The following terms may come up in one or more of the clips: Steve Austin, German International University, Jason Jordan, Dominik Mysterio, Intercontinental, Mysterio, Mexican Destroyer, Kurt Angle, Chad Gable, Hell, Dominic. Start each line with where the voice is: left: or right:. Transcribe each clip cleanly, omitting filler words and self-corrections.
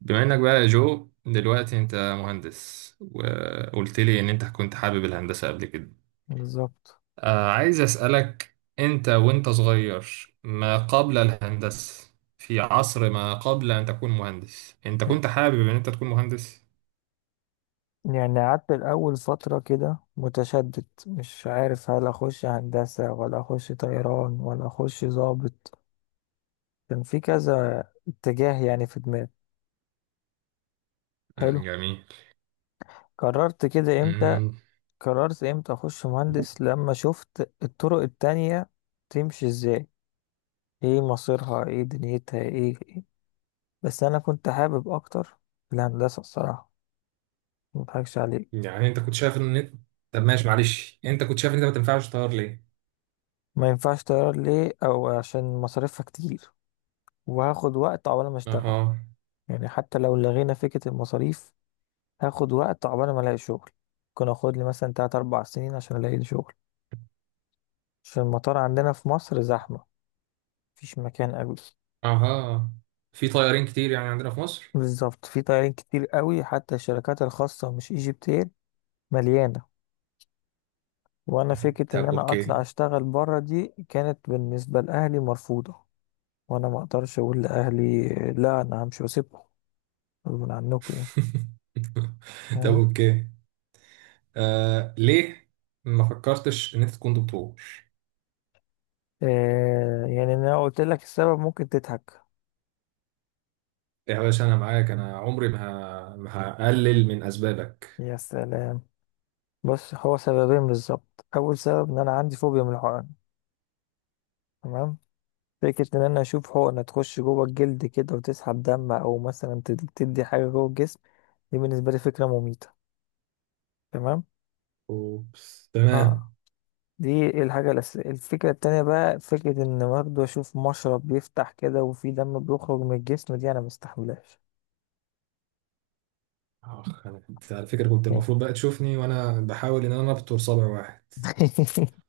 right: بما انك بقى يا جو دلوقتي انت مهندس، وقلت لي ان انت كنت حابب الهندسة قبل كده.
left: بالظبط.
right: آه، عايز اسألك انت وانت صغير ما قبل الهندسة، في عصر ما قبل ان تكون مهندس، انت كنت حابب ان انت تكون مهندس؟
left: يعني قعدت الأول فترة كده متشدد، مش عارف هل أخش هندسة ولا أخش طيران ولا أخش ضابط. كان في كذا اتجاه يعني في دماغي. حلو.
right: جميل.
left: قررت كده إمتى؟
right: مم،
left: قررت إمتى أخش مهندس لما شفت الطرق التانية تمشي إزاي، إيه مصيرها، إيه دنيتها، إيه، إيه. بس أنا كنت حابب أكتر الهندسة الصراحة، مضحكش عليك.
right: يعني انت كنت شايف ان انت، طب ماشي معلش، انت كنت شايف ان انت ما تنفعش طيار ليه؟
left: ما ينفعش طيران ليه؟ أو عشان مصاريفها كتير وهاخد وقت عقبال ما اشتغل.
right: اها.
left: يعني حتى لو لغينا فكرة المصاريف، هاخد وقت عقبال ما الاقي شغل. ممكن اخد لي مثلا تلات اربع سنين عشان الاقي لي شغل، عشان المطار عندنا في مصر زحمة، مفيش مكان قوي.
right: اها، في طيارين كتير يعني عندنا في مصر.
left: بالظبط، في طيارين كتير قوي، حتى الشركات الخاصة مش ايجيبت اير مليانة. وانا فكرة ان
right: طب
left: انا
right: اوكي.
left: اطلع اشتغل بره دي كانت بالنسبة لاهلي مرفوضة. وانا ما اقدرش اقول لاهلي لا، انا همشي واسيبكم غصب عنكم يعني.
right: طب
left: فاهم؟
right: اوكي. آه ليه ما فكرتش ان انت تكون دكتور؟
left: آه يعني انا قلت لك السبب ممكن تضحك.
right: يا باشا انا معاك، انا عمري ما ما هقلل من اسبابك.
left: يا سلام. بص، هو سببين بالظبط. اول سبب ان انا عندي فوبيا من الحقن. تمام. فكرة ان انا اشوف حقنة تخش جوه الجلد كده وتسحب دم او مثلا تدي حاجة جوه الجسم، دي بالنسبة لي فكرة مميتة. تمام.
right: اوبس،
left: اه.
right: تمام.
left: دي الحاجة الأساسية. الفكرة التانية بقى، فكرة ان برضه اشوف مشرب بيفتح كده وفي دم بيخرج من الجسم، دي انا مستحملهاش.
right: اخ، انا كنت على فكره كنت المفروض بقى تشوفني وانا بحاول ان انا ابتر صابع واحد.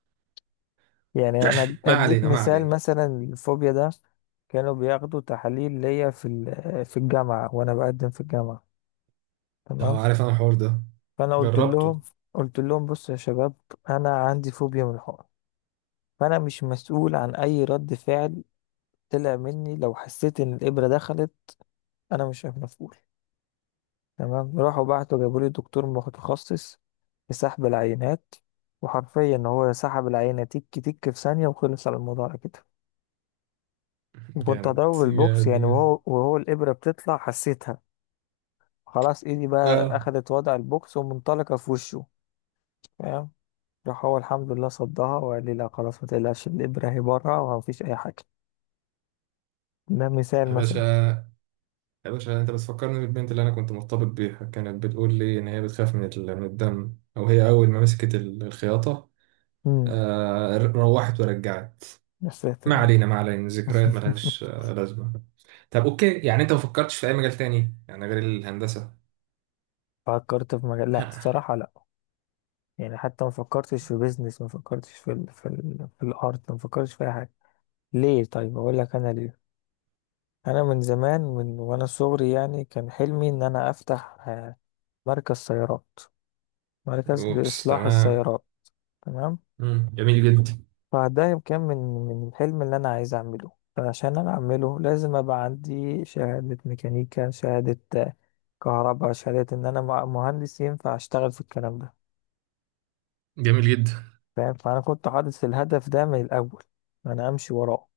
left: يعني انا
right: ما
left: اديك
right: علينا ما
left: مثال
right: علينا.
left: مثلا الفوبيا ده. كانوا بياخدوا تحاليل ليا في ال- آه، في الجامعه وانا بقدم في الجامعه. تمام.
right: اه، عارف انا الحوار ده،
left: فانا قلت
right: جربته.
left: لهم، قلت لهم بصوا يا شباب، انا عندي فوبيا من الحقن، فانا مش مسؤول عن اي رد فعل طلع مني لو حسيت ان الابره دخلت. انا مش مسؤول. تمام. راحوا بعتوا جابوا لي دكتور متخصص في سحب العينات، وحرفيا هو سحب العينه تك تك في ثانيه وخلص على الموضوع على كده. وكنت
right: جامد
left: هضربه بالبوكس
right: جامد
left: يعني،
right: بجد.
left: وهو الإبرة بتطلع حسيتها. خلاص إيدي بقى
right: اه.
left: أخدت وضع البوكس ومنطلقة في وشه. فاهم؟ راح هو الحمد لله صدها وقال لي لا خلاص ما تقلقش، الإبرة هي بره ومفيش أي حاجة. ده مثال
right: يا
left: مثلا.
right: باشا، يا باشا، انت بتفكرني بالبنت اللي انا كنت مرتبط بيها، كانت بتقول لي ان هي بتخاف من من الدم، او هي اول ما مسكت الخياطه
left: امم.
right: روحت ورجعت.
left: يا
right: ما
left: ساتر آه.
right: علينا ما علينا، ذكريات ملهاش لازمة. طب اوكي، يعني انت ما فكرتش في اي مجال تاني يعني غير الهندسة؟
left: فكرت في مجال؟ لا الصراحة لا. يعني حتى ما فكرتش في بيزنس، ما فكرتش في ال... في ال... في الارت، ما فكرتش في اي حاجة. ليه؟ طيب اقول لك انا ليه. انا من زمان، من وانا صغري يعني، كان حلمي ان انا افتح مركز سيارات، مركز
right: اوبس،
left: لإصلاح
right: تمام.
left: السيارات. تمام.
right: مم، جميل جدا.
left: فده كان من الحلم اللي أنا عايز أعمله. فعشان أنا أعمله لازم أبقى عندي شهادة ميكانيكا، شهادة آه، كهرباء، شهادة إن أنا مهندس ينفع أشتغل في الكلام ده.
right: جميل جدا.
left: فاهم؟ فأنا كنت حاطط الهدف ده من الأول، أنا أمشي وراه.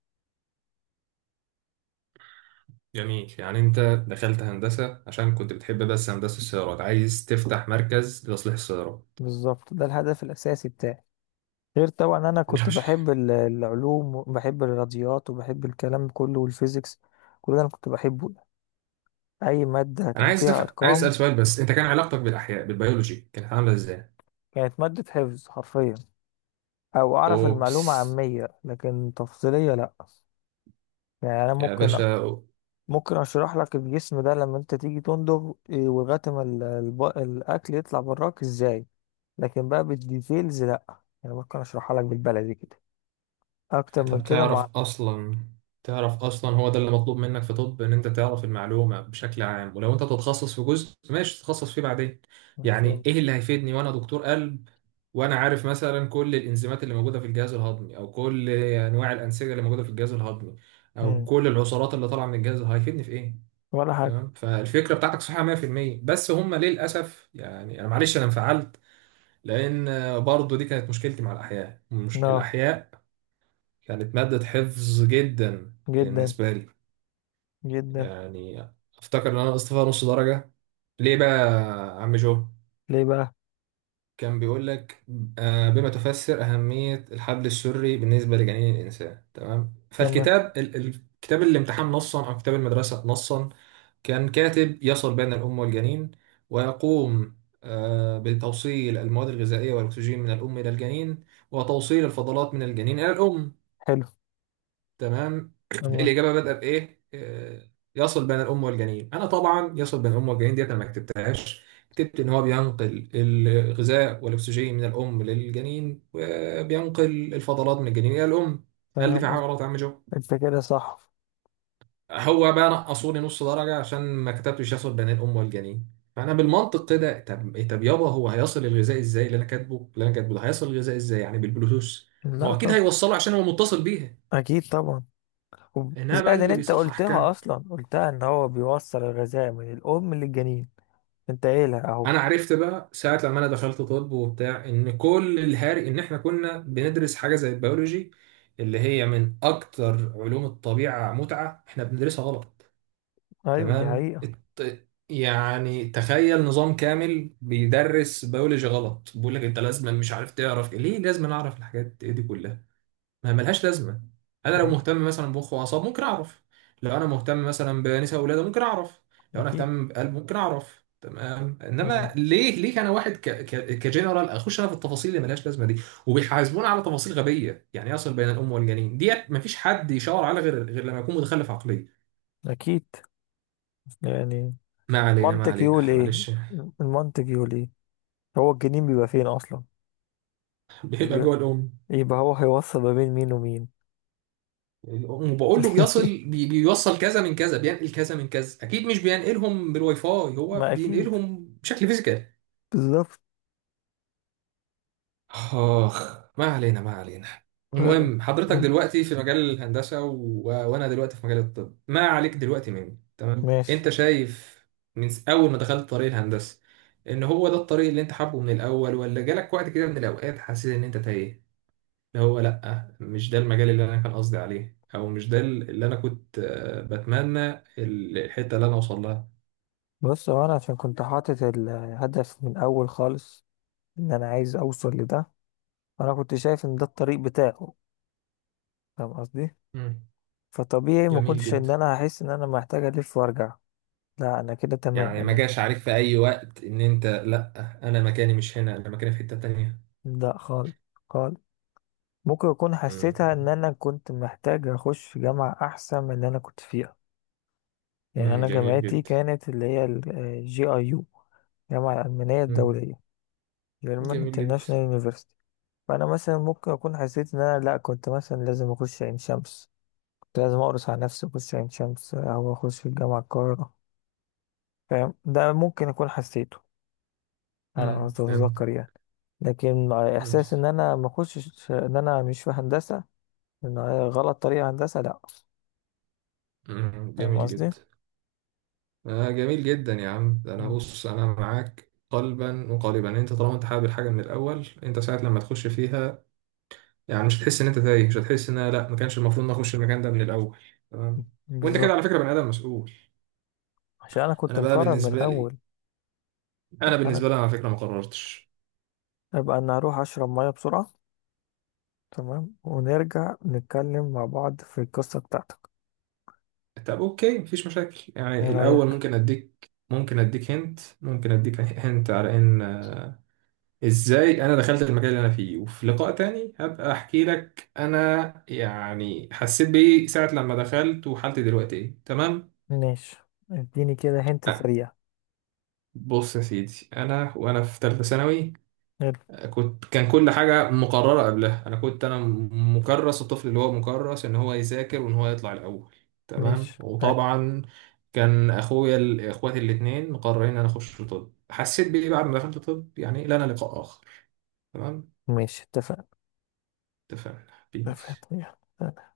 right: جميل، يعني انت دخلت هندسة عشان كنت بتحب، بس هندسة السيارات، عايز تفتح مركز لتصليح السيارات.
left: بالظبط، ده الهدف الأساسي بتاعي. غير طبعا أنا
right: يا
left: كنت
right: باشا،
left: بحب العلوم، وبحب الرياضيات، وبحب الكلام كله، والفيزيكس. كل ده أنا كنت بحبه، أي مادة
right: انا
left: كان
right: عايز
left: فيها
right: عايز
left: أرقام.
right: اسأل سؤال بس، انت كان علاقتك بالاحياء بالبيولوجي كانت عاملة ازاي؟
left: كانت مادة حفظ حرفيا. أو أعرف المعلومة
right: اوبس.
left: عامية لكن تفصيلية لأ. يعني أنا
right: يا
left: ممكن،
right: باشا.
left: ممكن أشرح لك الجسم ده لما أنت تيجي تندغ إيه، ولغاية ما الأكل يطلع براك إزاي. لكن بقى بالديتيلز لأ. يعني ممكن أشرحها لك بالبلدي كده، أكتر من
right: طب
left: كده
right: تعرف
left: مع...
right: اصلا، تعرف اصلا هو ده اللي مطلوب منك في طب، ان انت تعرف المعلومه بشكل عام، ولو انت تتخصص في جزء ماشي تتخصص فيه بعدين. يعني ايه
left: فهمت.
right: اللي هيفيدني وانا دكتور قلب وانا عارف مثلا كل الانزيمات اللي موجوده في الجهاز الهضمي، او كل انواع الانسجه اللي موجوده في الجهاز الهضمي، او
left: مم.
right: كل العصارات اللي طالعه من الجهاز؟ هيفيدني في ايه؟
left: ولا حاجة.
right: تمام، فالفكره بتاعتك صحيحه 100%، بس هم للاسف. يعني انا معلش انا انفعلت، لان برضو دي كانت مشكلتي مع الاحياء. مش
left: لا،
right: الاحياء، كانت مادة حفظ جدا
left: جدا
right: بالنسبة لي.
left: جدا.
right: يعني أفتكر إن أنا نقصت فيها نص درجة. ليه بقى يا عم جو؟
left: ليه بقى؟
right: كان بيقول لك بما تفسر أهمية الحبل السري بالنسبة لجنين الإنسان، تمام؟
left: تمام.
right: فالكتاب كتاب الامتحان نصا أو كتاب المدرسة نصا كان كاتب يصل بين الأم والجنين، ويقوم بتوصيل المواد الغذائية والأكسجين من الأم إلى الجنين، وتوصيل الفضلات من الجنين إلى الأم.
left: حلو.
right: تمام.
left: تمام.
right: الإجابة بدأ بإيه؟ يصل بين الأم والجنين. أنا طبعا يصل بين الأم والجنين ديت أنا ما كتبتهاش، كتبت إن هو بينقل الغذاء والأكسجين من الأم للجنين، وبينقل الفضلات من الجنين إلى الأم. هل دي
left: تمام
right: في حاجة
left: أنت.
right: غلط يا عم جو؟
left: أنت كده صح.
right: هو بقى نقصوا لي نص درجة عشان ما كتبتش يصل بين الأم والجنين. فأنا بالمنطق كده، طب طب يابا، هو هيصل الغذاء إزاي؟ اللي أنا كاتبه، اللي أنا كاتبه ده هيصل الغذاء إزاي، يعني بالبلوتوث؟ ما
left: لا
right: هو أكيد
left: طب.
right: هيوصله عشان هو متصل بيها.
left: أكيد طبعا.
right: إنها بقى
left: زائد ان
right: اللي
left: انت
right: بيصحح
left: قلتها
right: كام؟
left: اصلا، قلتها ان هو بيوصل الغذاء من الام للجنين، انت قايلها اهو.
right: انا عرفت بقى ساعه لما انا دخلت طب وبتاع، ان كل الهاري ان احنا كنا بندرس حاجه زي البيولوجي، اللي هي من اكتر علوم الطبيعه متعه، احنا بندرسها غلط.
left: ايوه دي
right: تمام،
left: حقيقة.
right: يعني تخيل نظام كامل بيدرس بيولوجي غلط، بيقول لك انت لازم، مش عارف تعرف ليه لازم اعرف الحاجات دي كلها، ما ملهاش لازمه. انا لو
left: ايوه.
right: مهتم مثلا بمخ واعصاب ممكن اعرف، لو انا مهتم مثلا بنساء ولاده ممكن اعرف، لو انا
left: اكيد.
right: اهتم بقلب ممكن اعرف، تمام. انما
left: مم.
right: ليه، ليه انا واحد كجنرال اخش انا في التفاصيل اللي ملهاش لازمه دي، وبيحاسبونا على تفاصيل غبيه، يعني يصل بين الام والجنين ديت مفيش حد يشاور على غير، غير لما يكون متخلف عقليا.
left: اكيد يعني.
right: ما علينا ما
left: المنطق
right: علينا
left: يقول ايه؟
right: معلش.
left: المنطق يقول ايه؟ هو الجنين بيبقى فين اصلا؟ مش
right: بيبقى
left: بيبقى،
right: جوه الام.
left: يبقى هو هيوصل ما بين مين ومين؟
right: الام، وبقول له بيصل بيوصل كذا من كذا، بينقل كذا من كذا، اكيد مش بينقلهم بالواي فاي، هو
left: ما اكيد.
right: بينقلهم بشكل فيزيكال.
left: بالظبط.
right: آخ، ما علينا ما علينا.
left: فعلا.
right: المهم حضرتك
left: مم.
right: دلوقتي في مجال الهندسة وأنا دلوقتي في مجال الطب. ما عليك دلوقتي مني. تمام،
left: ماشي.
right: أنت شايف من أول ما دخلت طريق الهندسة إن هو ده الطريق اللي أنت حابه من الأول، ولا جالك وقت كده من الأوقات حسيت إن أنت تايه، اللي هو لأ مش ده المجال اللي أنا كان قصدي عليه، أو مش ده اللي أنا كنت بتمنى الحتة اللي أنا أوصل لها؟
left: بص، هو انا عشان كنت حاطط الهدف من اول خالص ان انا عايز اوصل لده، فانا كنت شايف ان ده الطريق بتاعه. فاهم قصدي؟
right: مم،
left: فطبيعي ما
right: جميل
left: كنتش
right: جدا.
left: ان انا هحس ان انا محتاج الف وارجع. لا انا كده تمام
right: يعني ما
left: انا.
right: جاش عليك في اي وقت ان انت لا، انا مكاني مش هنا، انا مكاني في حتة تانية؟
left: لا خالص، خالص. ممكن اكون
right: مم.
left: حسيتها ان انا كنت محتاج اخش جامعة احسن من اللي انا كنت فيها. يعني
right: مم،
left: انا
right: جميل
left: جامعتي
right: جدا.
left: كانت اللي هي GIU، الجامعة الألمانية
right: مم،
left: الدولية، German
right: جميل جدا.
left: International University. فأنا مثلا ممكن أكون حسيت إن أنا لأ، كنت مثلا لازم أخش عين شمس، كنت لازم أقرص على نفسي أخش عين شمس أو أخش في الجامعة القاهرة. فاهم؟ ده ممكن أكون حسيته، على ما
right: مم، فهمت.
left: اتذكر يعني. لكن
right: مم.
left: احساس ان انا ما اخشش ان انا مش في هندسه، ان هي غلط طريقه هندسه، لا.
right: مم،
left: فاهم
right: جميل
left: قصدي؟
right: جدا. آه جميل جدا يا عم. ده انا
left: مم.
right: بص انا معاك قلبا وقالبا، انت طالما انت حابب الحاجه من الاول، انت ساعه لما تخش فيها يعني مش هتحس ان انت تايه، مش هتحس ان أنا لا، ما كانش المفروض ان أنا اخش المكان ده من الاول. تمام. وانت كده
left: بالظبط،
right: على فكره بني ادم مسؤول.
left: عشان انا كنت
right: انا بقى
left: مقرر من
right: بالنسبه لي،
left: الاول.
right: انا
left: انا
right: بالنسبه لي انا على فكره ما قررتش.
left: ابقى ان اروح اشرب ميه بسرعه تمام، ونرجع نتكلم مع بعض في القصه بتاعتك.
right: طب اوكي، مفيش مشاكل. يعني
left: ايه
right: الاول
left: رايك؟
right: ممكن اديك، ممكن اديك هنت، ممكن اديك هنت على ان ازاي انا دخلت المكان اللي انا فيه، وفي لقاء تاني هبقى احكي لك انا يعني حسيت بايه ساعة لما دخلت، وحالتي دلوقتي ايه، تمام؟
left: ماشي. اديني كده هنت
right: آه،
left: سريع.
right: بص يا سيدي، انا وانا في ثالثة ثانوي
left: يلا.
right: كنت، كان كل حاجة مقررة قبلها. أنا كنت أنا مكرس، الطفل اللي هو مكرس إن هو يذاكر وإن هو يطلع الأول، تمام.
left: ماشي. ها،
right: وطبعا كان أخويا إخواتي الاتنين مقررين إن أنا أخش طب. حسيت بإيه بعد ما دخلت طب؟ يعني لنا لقاء آخر، تمام.
left: ماشي. اتفقنا.
right: اتفقنا. بيس.
left: اتفقنا. يلا.